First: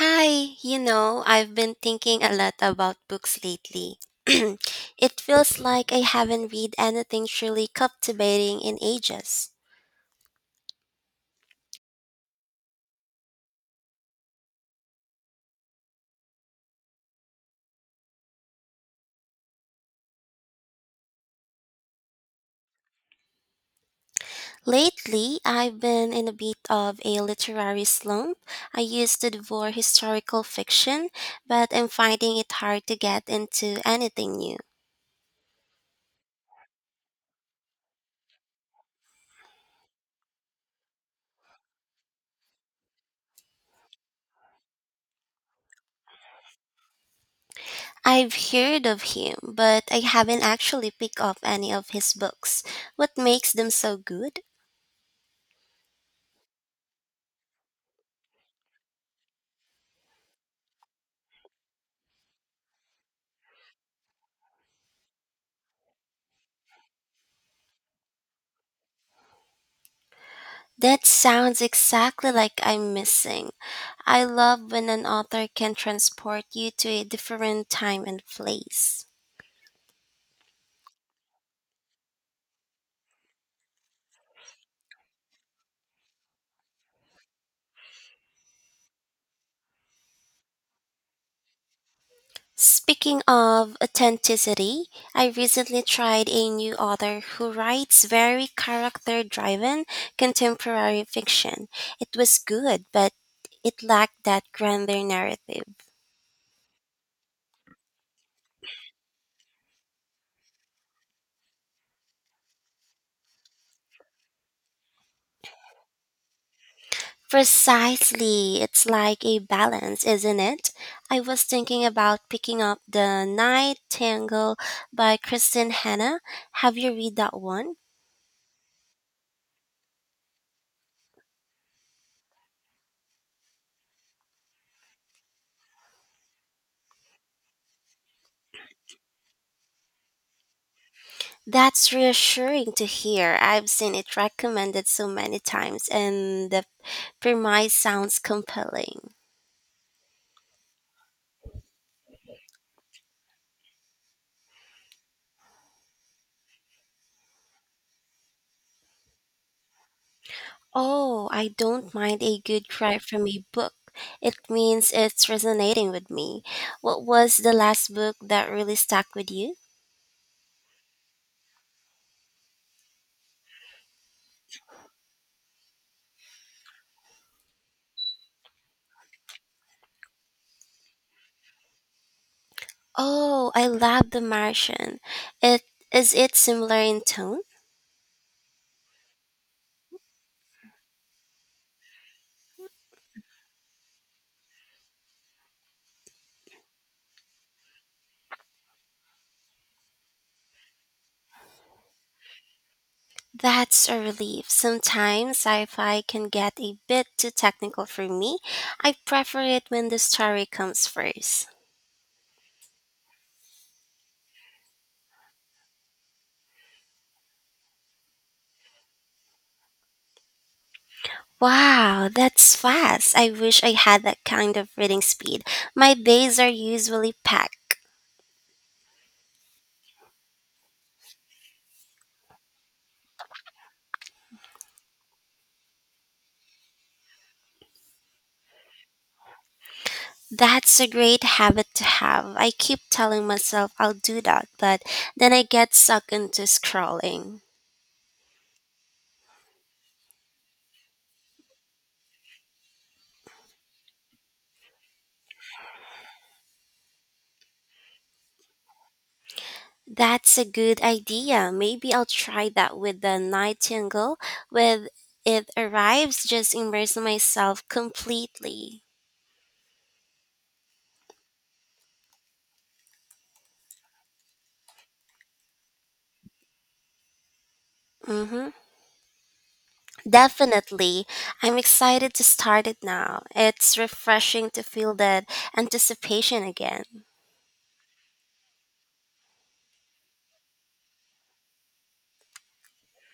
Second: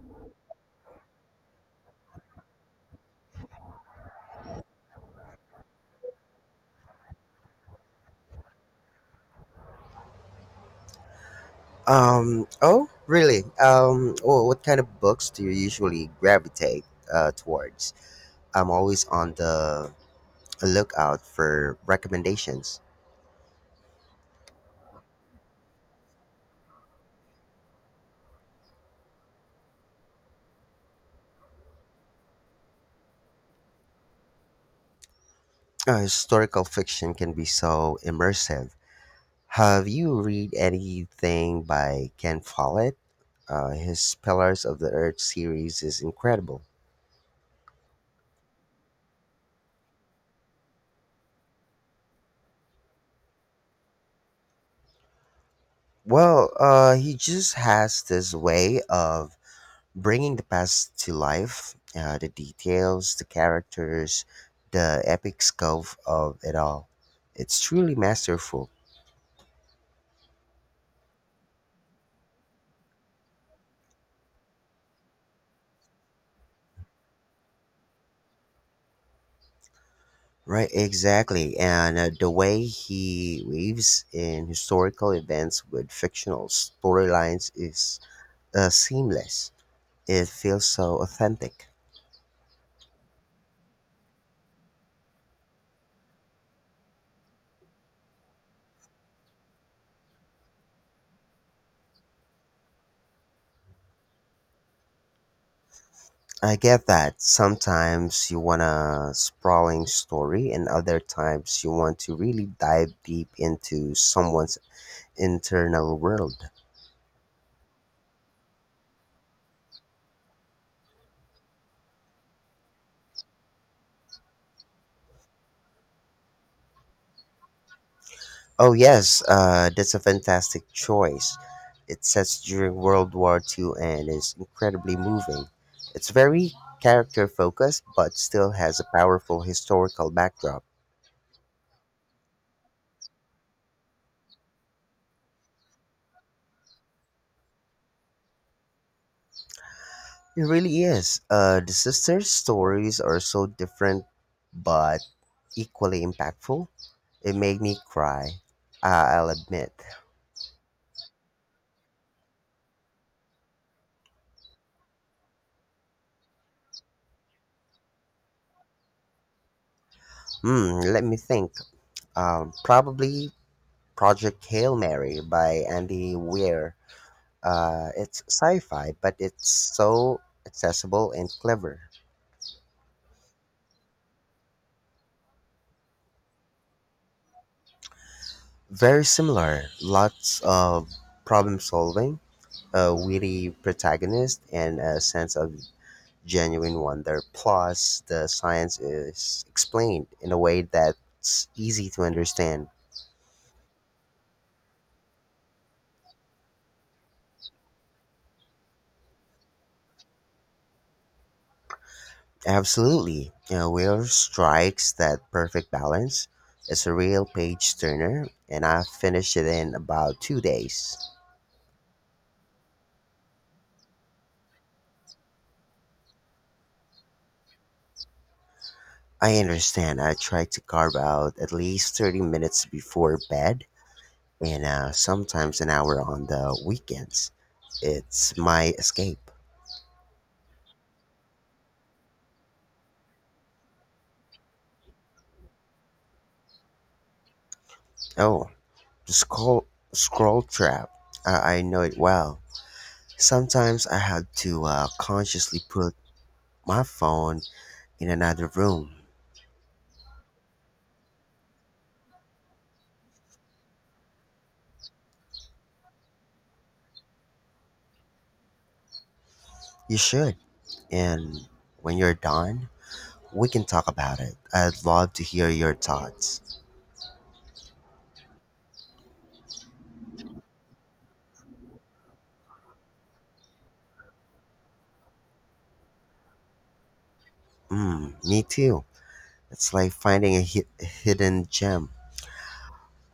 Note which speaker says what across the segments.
Speaker 1: Hi, you know, I've been thinking a lot about books lately. It feels like I haven't read anything truly captivating in ages.
Speaker 2: Oh, really? Well, what kind of books do you usually gravitate towards? I'm always on the lookout for recommendations.
Speaker 1: Lately, I've been in a bit of a literary slump. I used to devour historical fiction, but I'm finding it hard to get into anything new.
Speaker 2: Historical fiction can be so immersive. Have you read anything by Ken Follett? His Pillars of the Earth series is incredible.
Speaker 1: I've heard of him, but I haven't actually picked up any of his books. What makes them so good?
Speaker 2: Well, he just has this way of bringing the past to life, the details, the characters, the epic scope of it all. It's truly masterful.
Speaker 1: That sounds exactly like I'm missing. I love when an author can transport you to a different time and place.
Speaker 2: Right, exactly. And the way he weaves in historical events with fictional storylines is seamless. It feels so authentic.
Speaker 1: Speaking of authenticity, I recently tried a new author who writes very character driven contemporary fiction. It was good, but it lacked that grander narrative.
Speaker 2: I get that sometimes you want a sprawling story, and other times you want to really dive deep into someone's internal world.
Speaker 1: Precisely. It's like a balance, isn't it? I was thinking about picking up The Night Tangle by Kristen Hanna. Have you read that one?
Speaker 2: Oh, yes, that's a fantastic choice. It's set during World War Two and is incredibly moving. It's very character focused, but still has a powerful historical backdrop.
Speaker 1: That's reassuring to hear. I've seen it recommended so many times, and the premise sounds compelling.
Speaker 2: It really is. The sisters' stories are so different, but equally impactful. It made me cry, I'll admit.
Speaker 1: Oh, I don't mind a good cry from a book. It means it's resonating with me. What was the last book that really stuck with you?
Speaker 2: Hmm. Let me think. Probably Project Hail Mary by Andy Weir. It's sci-fi, but it's so accessible and clever.
Speaker 1: Oh, I love The Martian. It is it similar in tone?
Speaker 2: Very similar. Lots of problem solving, a witty protagonist, and a sense of genuine wonder. Plus, the science is explained in a way that's easy to understand.
Speaker 1: That's a relief. Sometimes sci-fi can get a bit too technical for me. I prefer it when the story comes first.
Speaker 2: Absolutely. Whale strikes that perfect balance. It's a real page turner, and I finished it in about 2 days.
Speaker 1: Wow, that's fast. I wish I had that kind of reading speed. My days are usually packed.
Speaker 2: I understand. I try to carve out at least 30 minutes before bed and sometimes an hour on the weekends. It's my escape.
Speaker 1: That's a great habit to have. I keep telling myself I'll do that, but then I get sucked into scrolling.
Speaker 2: Oh, the scroll trap. I know it well. Sometimes I have to consciously put my phone in another room.
Speaker 1: That's a good idea. Maybe I'll try that with the nightingale. When it arrives, just immerse myself completely.
Speaker 2: You should. And when you're done, we can talk about it. I'd love to hear your thoughts.
Speaker 1: Hmm. Definitely. I'm excited to start it now. It's refreshing to feel that anticipation again.
Speaker 2: Mm, me too. It's like finding a hidden gem.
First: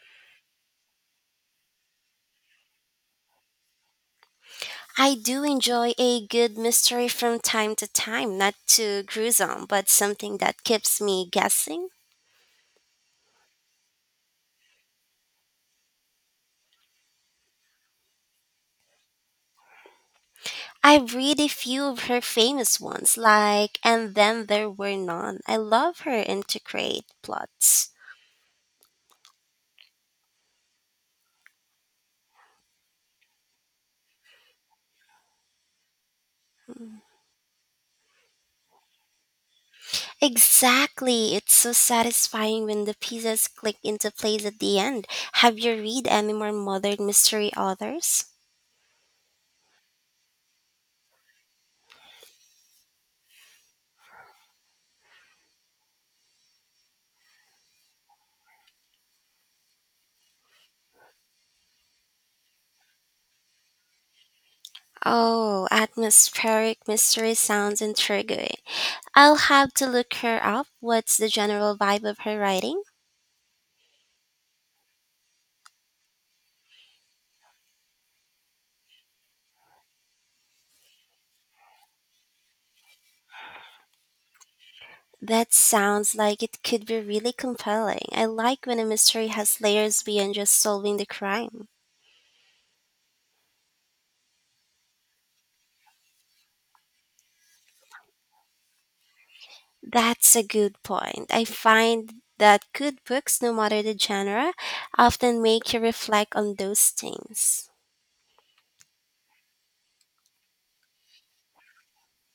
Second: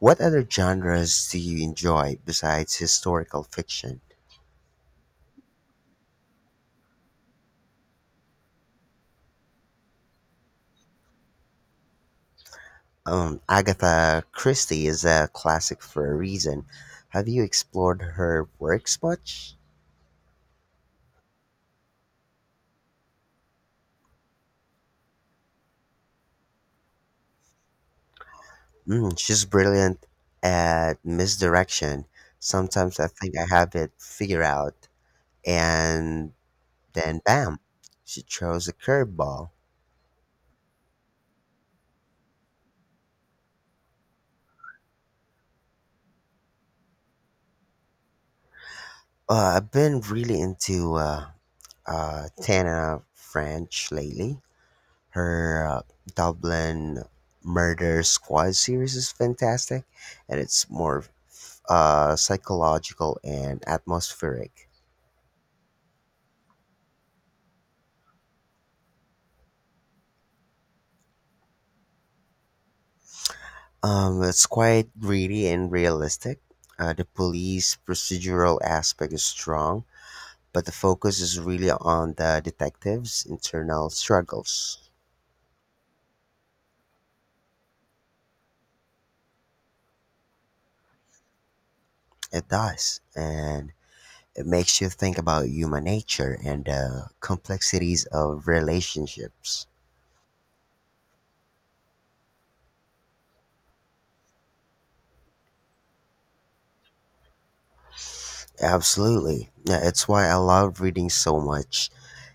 Speaker 2: What other genres do you enjoy besides historical fiction?
Speaker 1: I do enjoy a good mystery from time to time, not too gruesome, but something that keeps me guessing.
Speaker 2: Agatha Christie is a classic for a reason. Have you explored her works much?
Speaker 1: I've read a few of her famous ones, like And Then There Were None. I love her intricate plots.
Speaker 2: Mm, she's brilliant at misdirection. Sometimes I think I have it figured out, and then bam, she throws a curveball.
Speaker 1: Exactly. It's so satisfying when the pieces click into place at the end. Have you read any more modern mystery authors?
Speaker 2: I've been really into Tana French lately. Her Dublin Murder Squad series is fantastic, and it's more psychological and atmospheric.
Speaker 1: Oh, atmospheric mystery sounds intriguing. I'll have to look her up. What's the general vibe of her writing?
Speaker 2: It's quite gritty and realistic. The police procedural aspect is strong, but the focus is really on the detective's internal struggles.
Speaker 1: That sounds like it could be really compelling. I like when a mystery has layers beyond just solving the crime.
Speaker 2: It does, and it makes you think about human nature and the complexities of relationships.
Speaker 1: That's a good point. I find that good books, no matter the genre, often make you reflect on those things.
Speaker 2: Absolutely. Yeah, it's why I love reading so much.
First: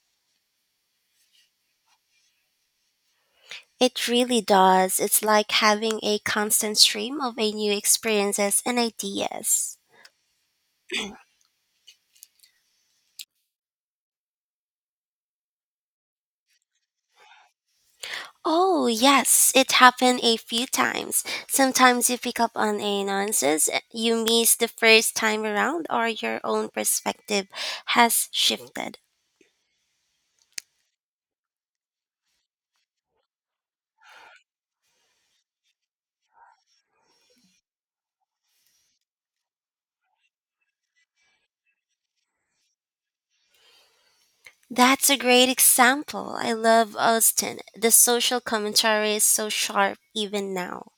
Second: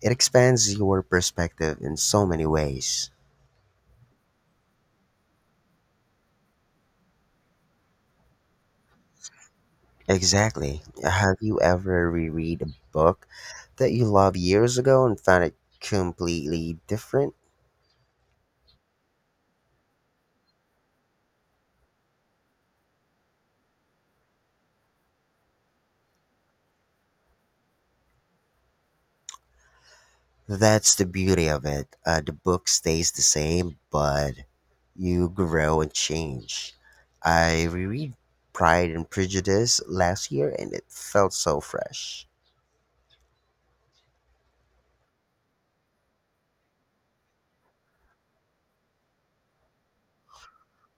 Speaker 2: It expands your perspective in so many ways.
Speaker 1: It really does. It's like having a constant stream of a new experiences and ideas.
Speaker 2: Exactly. Have you ever reread a book that you loved years ago and found it completely different?
Speaker 1: Oh, yes, it happened a few times. Sometimes you pick up on a nuances you missed the first time around or your own perspective has shifted.
Speaker 2: That's the beauty of it. The book stays the same, but you grow and change. I reread Pride and Prejudice last year and it felt so fresh.
Speaker 1: That's a great example. I love Austen. The social commentary is so sharp even now.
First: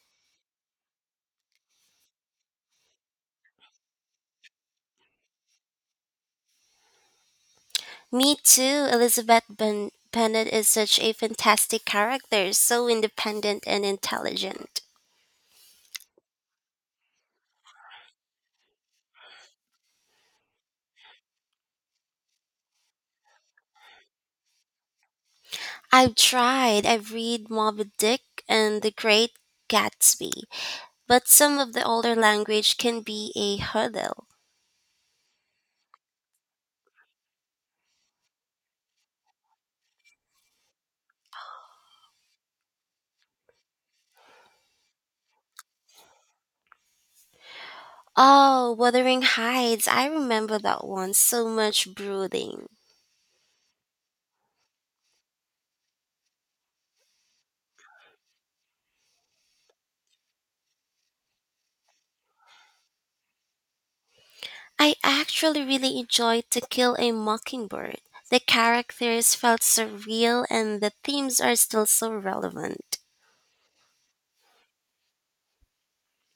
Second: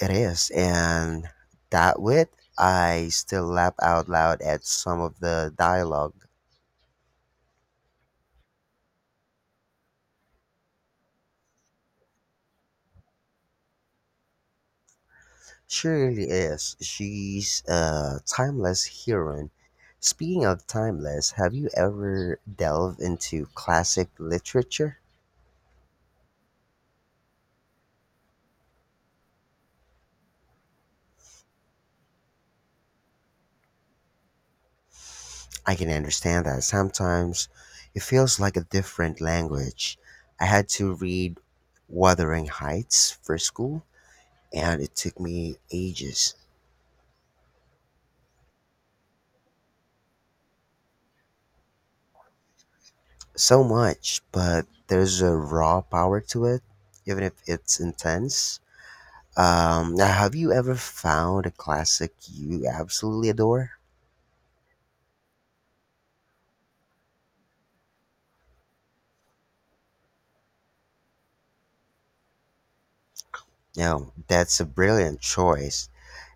Speaker 2: It is, and that wit, I still laugh out loud at some of the dialogue.
Speaker 1: Me too. Bennet is such a fantastic character, so independent and intelligent.
Speaker 2: She really is. She's a timeless heroine. Speaking of timeless, have you ever delved into classic literature?
Speaker 1: I've tried. I've read Moby Dick and The Great Gatsby, but some of the older language can be a hurdle.
Speaker 2: I can understand that sometimes it feels like a different language. I had to read Wuthering Heights for school, and it took me ages.
Speaker 1: Oh, Wuthering Heights. I remember that one. So much brooding.
Speaker 2: So much, but there's a raw power to it, even if it's intense. Now, have you ever found a classic you absolutely adore?
Speaker 1: I actually really enjoyed To Kill a Mockingbird. The characters felt so real and the themes are still so relevant.
Speaker 2: No, that's a brilliant choice.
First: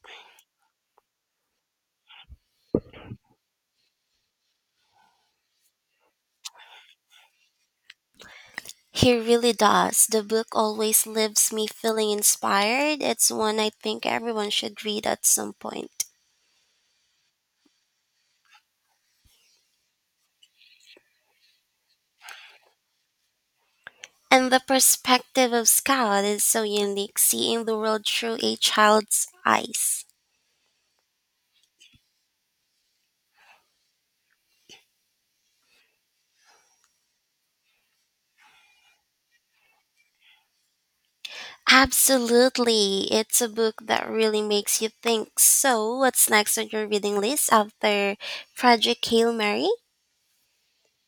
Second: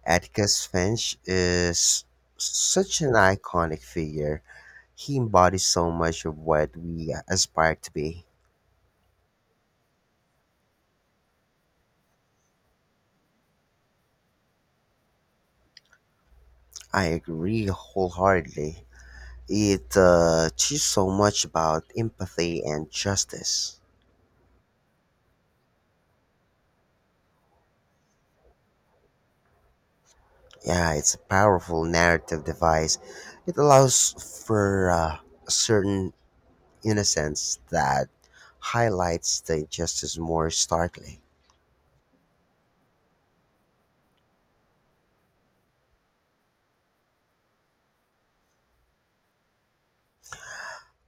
Speaker 2: Atticus Finch is such an iconic figure. He embodies so much of what we aspire to be.
Speaker 1: He really does. The book always leaves me feeling inspired. It's one I think everyone should read at some point.
Speaker 2: I agree wholeheartedly. It teaches so much about empathy and justice.
Speaker 1: And the perspective of Scout is so unique, seeing the world through a child's eyes.
Speaker 2: Yeah, it's a powerful narrative device. It allows for a certain innocence that highlights the injustice more starkly.
Speaker 1: Absolutely. It's a book that really makes you think. So, what's next on your reading list after Project Hail Mary?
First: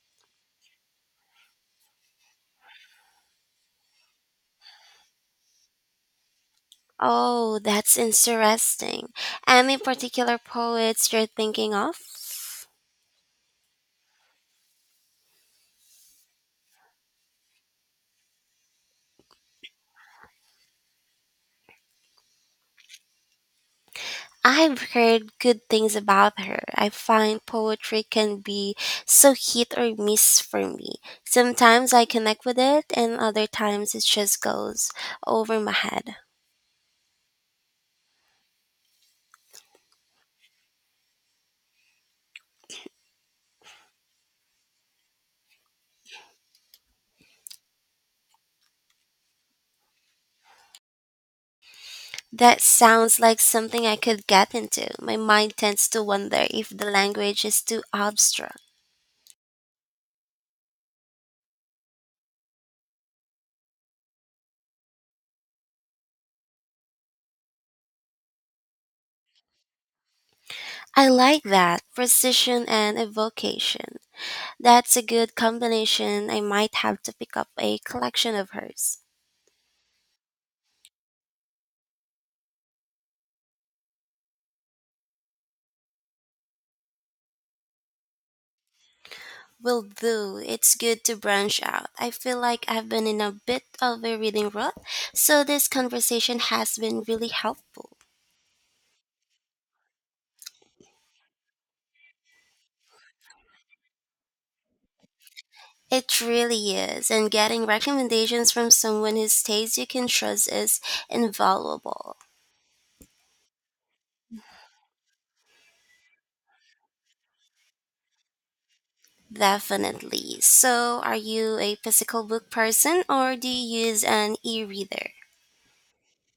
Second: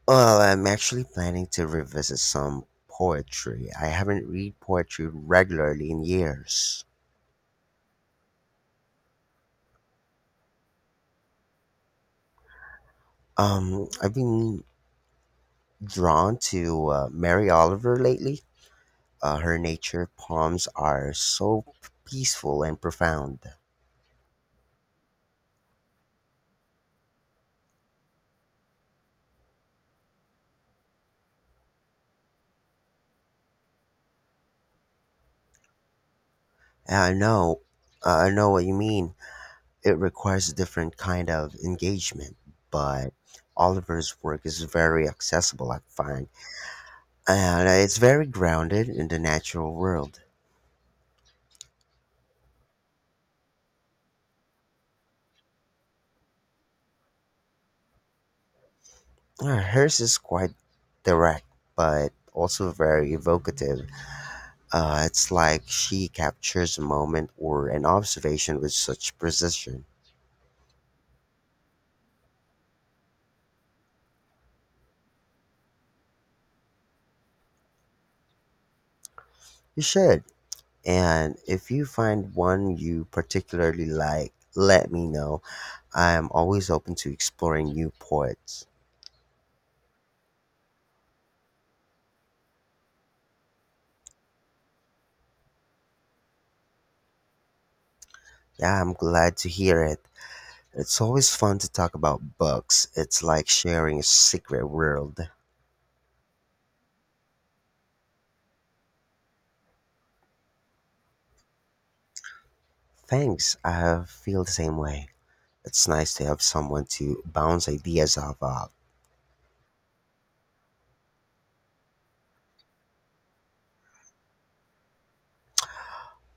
Speaker 2: Well, I'm actually planning to revisit some poetry. I haven't read poetry regularly in years.
Speaker 1: Oh, that's interesting. Any particular poets you're thinking of?
Speaker 2: I've been drawn to Mary Oliver lately. Her nature poems are so peaceful and profound.
Speaker 1: I've heard good things about her. I find poetry can be so hit or miss for me. Sometimes I connect with it, and other times it just goes over my head.
Speaker 2: Yeah, I know what you mean. It requires a different kind of engagement, but Oliver's work is very accessible, I find, and it's very grounded in the natural world.
Speaker 1: That sounds like something I could get into. My mind tends to wonder if the language is too abstract.
Speaker 2: Hers is quite direct, but also very evocative. It's like she captures a moment or an observation with such precision.
Speaker 1: I like that precision and evocation. That's a good combination. I might have to pick up a collection of hers.
Speaker 2: You should. And if you find one you particularly like, let me know. I am always open to exploring new poets.
Speaker 1: Will do. It's good to branch out. I feel like I've been in a bit of a reading rut, so this conversation has been really helpful.
Speaker 2: Yeah, I'm glad to hear it. It's always fun to talk about books. It's like sharing a secret world.
Speaker 1: It really is, and getting recommendations from someone whose taste you can trust is invaluable.
Speaker 2: Thanks, I feel the same way. It's nice to have someone to bounce ideas off of.
Speaker 1: Definitely. So, are you a physical book person or do you use an e reader?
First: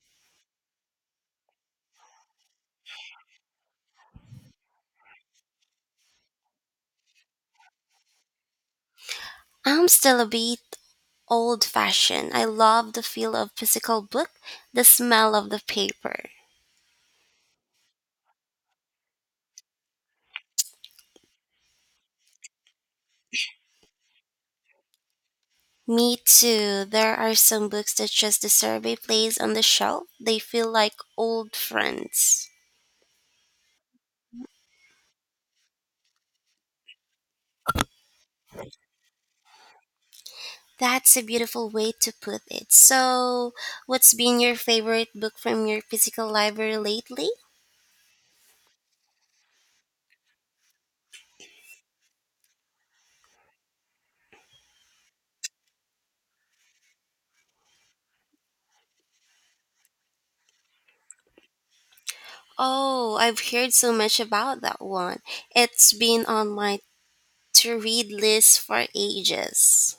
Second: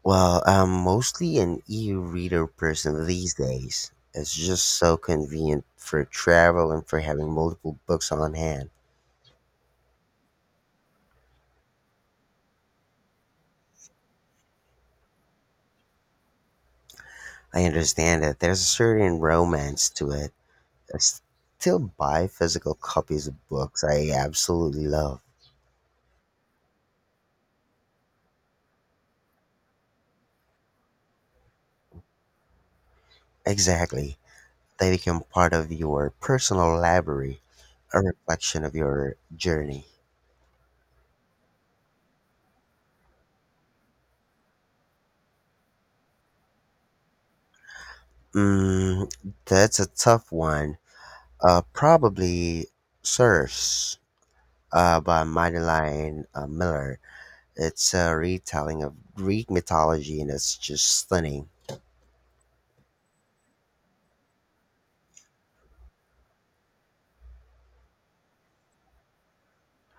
Speaker 2: Well, I'm mostly an e-reader person these days. It's just so convenient for travel and for having multiple books on hand.
Speaker 1: I'm still a bit old fashioned. I love the feel of physical book, the smell of the paper.
Speaker 2: I understand that there's a certain romance to it. I still buy physical copies of books I absolutely love.
Speaker 1: Me too. There are some books that just deserve a place on the shelf. They feel like old friends.
Speaker 2: Exactly. They become part of your personal library, a reflection of your journey.
Speaker 1: That's a beautiful way to put it. So, what's been your favorite book from your physical library lately?
Speaker 2: Mm, that's a tough one. Probably Sirs, by Madeline Miller. It's a retelling of Greek mythology and it's just stunning.
Speaker 1: Oh, I've heard so much about that one. It's been on my to read list for ages.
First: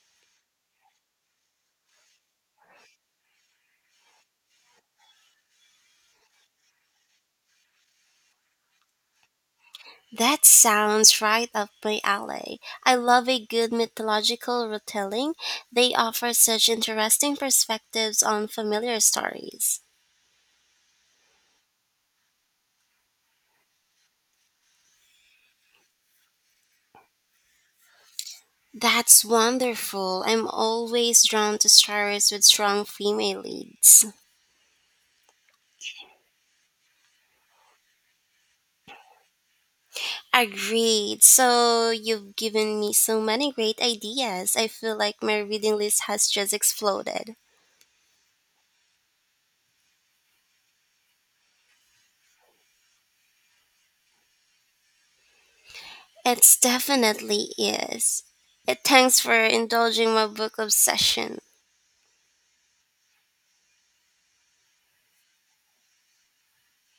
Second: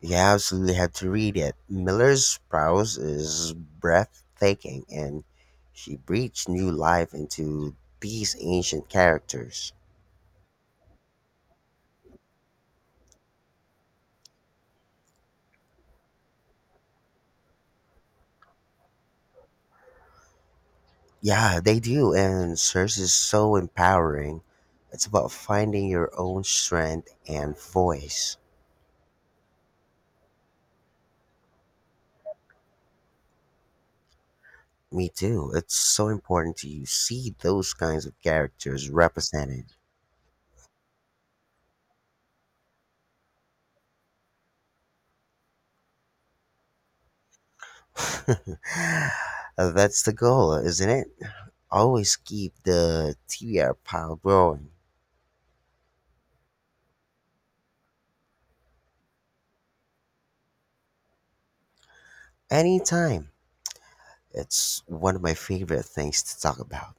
Speaker 2: You absolutely have to read it. Miller's prose is breathtaking and she breathes new life into these ancient characters.
Speaker 1: That sounds right up my alley. I love a good mythological retelling. They offer such interesting perspectives on familiar stories.
Speaker 2: Yeah, they do, and Cersei is so empowering. It's about finding your own strength and voice.
Speaker 1: That's wonderful. I'm always drawn to stories with strong female leads.
Speaker 2: Me too. It's so important to you see those kinds of characters represented.
Speaker 1: Agreed. So, you've given me so many great ideas. I feel like my reading list has just exploded.
Speaker 2: That's the goal, isn't it? Always keep the TBR pile growing.
Speaker 1: It definitely is. It thanks for indulging my book obsession.
Speaker 2: Anytime. It's one of my favorite things to talk about.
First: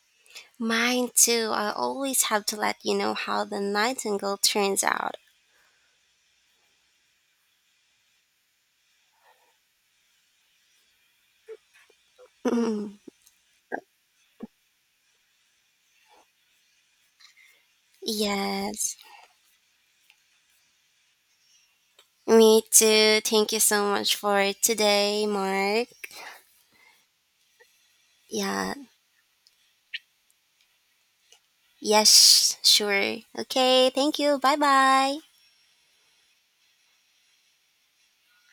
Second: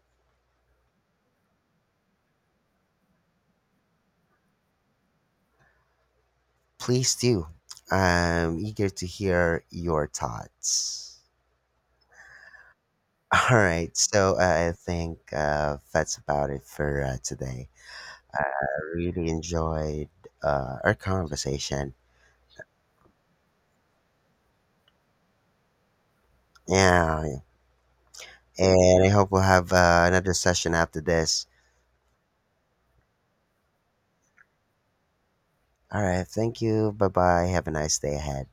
Speaker 1: Mine too. I always have to let you know how the nightingale turns out.
Speaker 2: Please do. I'm eager to hear your thoughts. All right, so I think that's about it for today. I
Speaker 1: Yes.
Speaker 2: really enjoyed our conversation.
Speaker 1: Me too. Thank you so much for today, Mark.
Speaker 2: Yeah,
Speaker 1: Yeah.
Speaker 2: and I hope we'll have another session after this.
Speaker 1: Yes, sure. Okay. Thank you. Bye bye.
Speaker 2: All right. Thank you. Bye bye. Have a nice day ahead.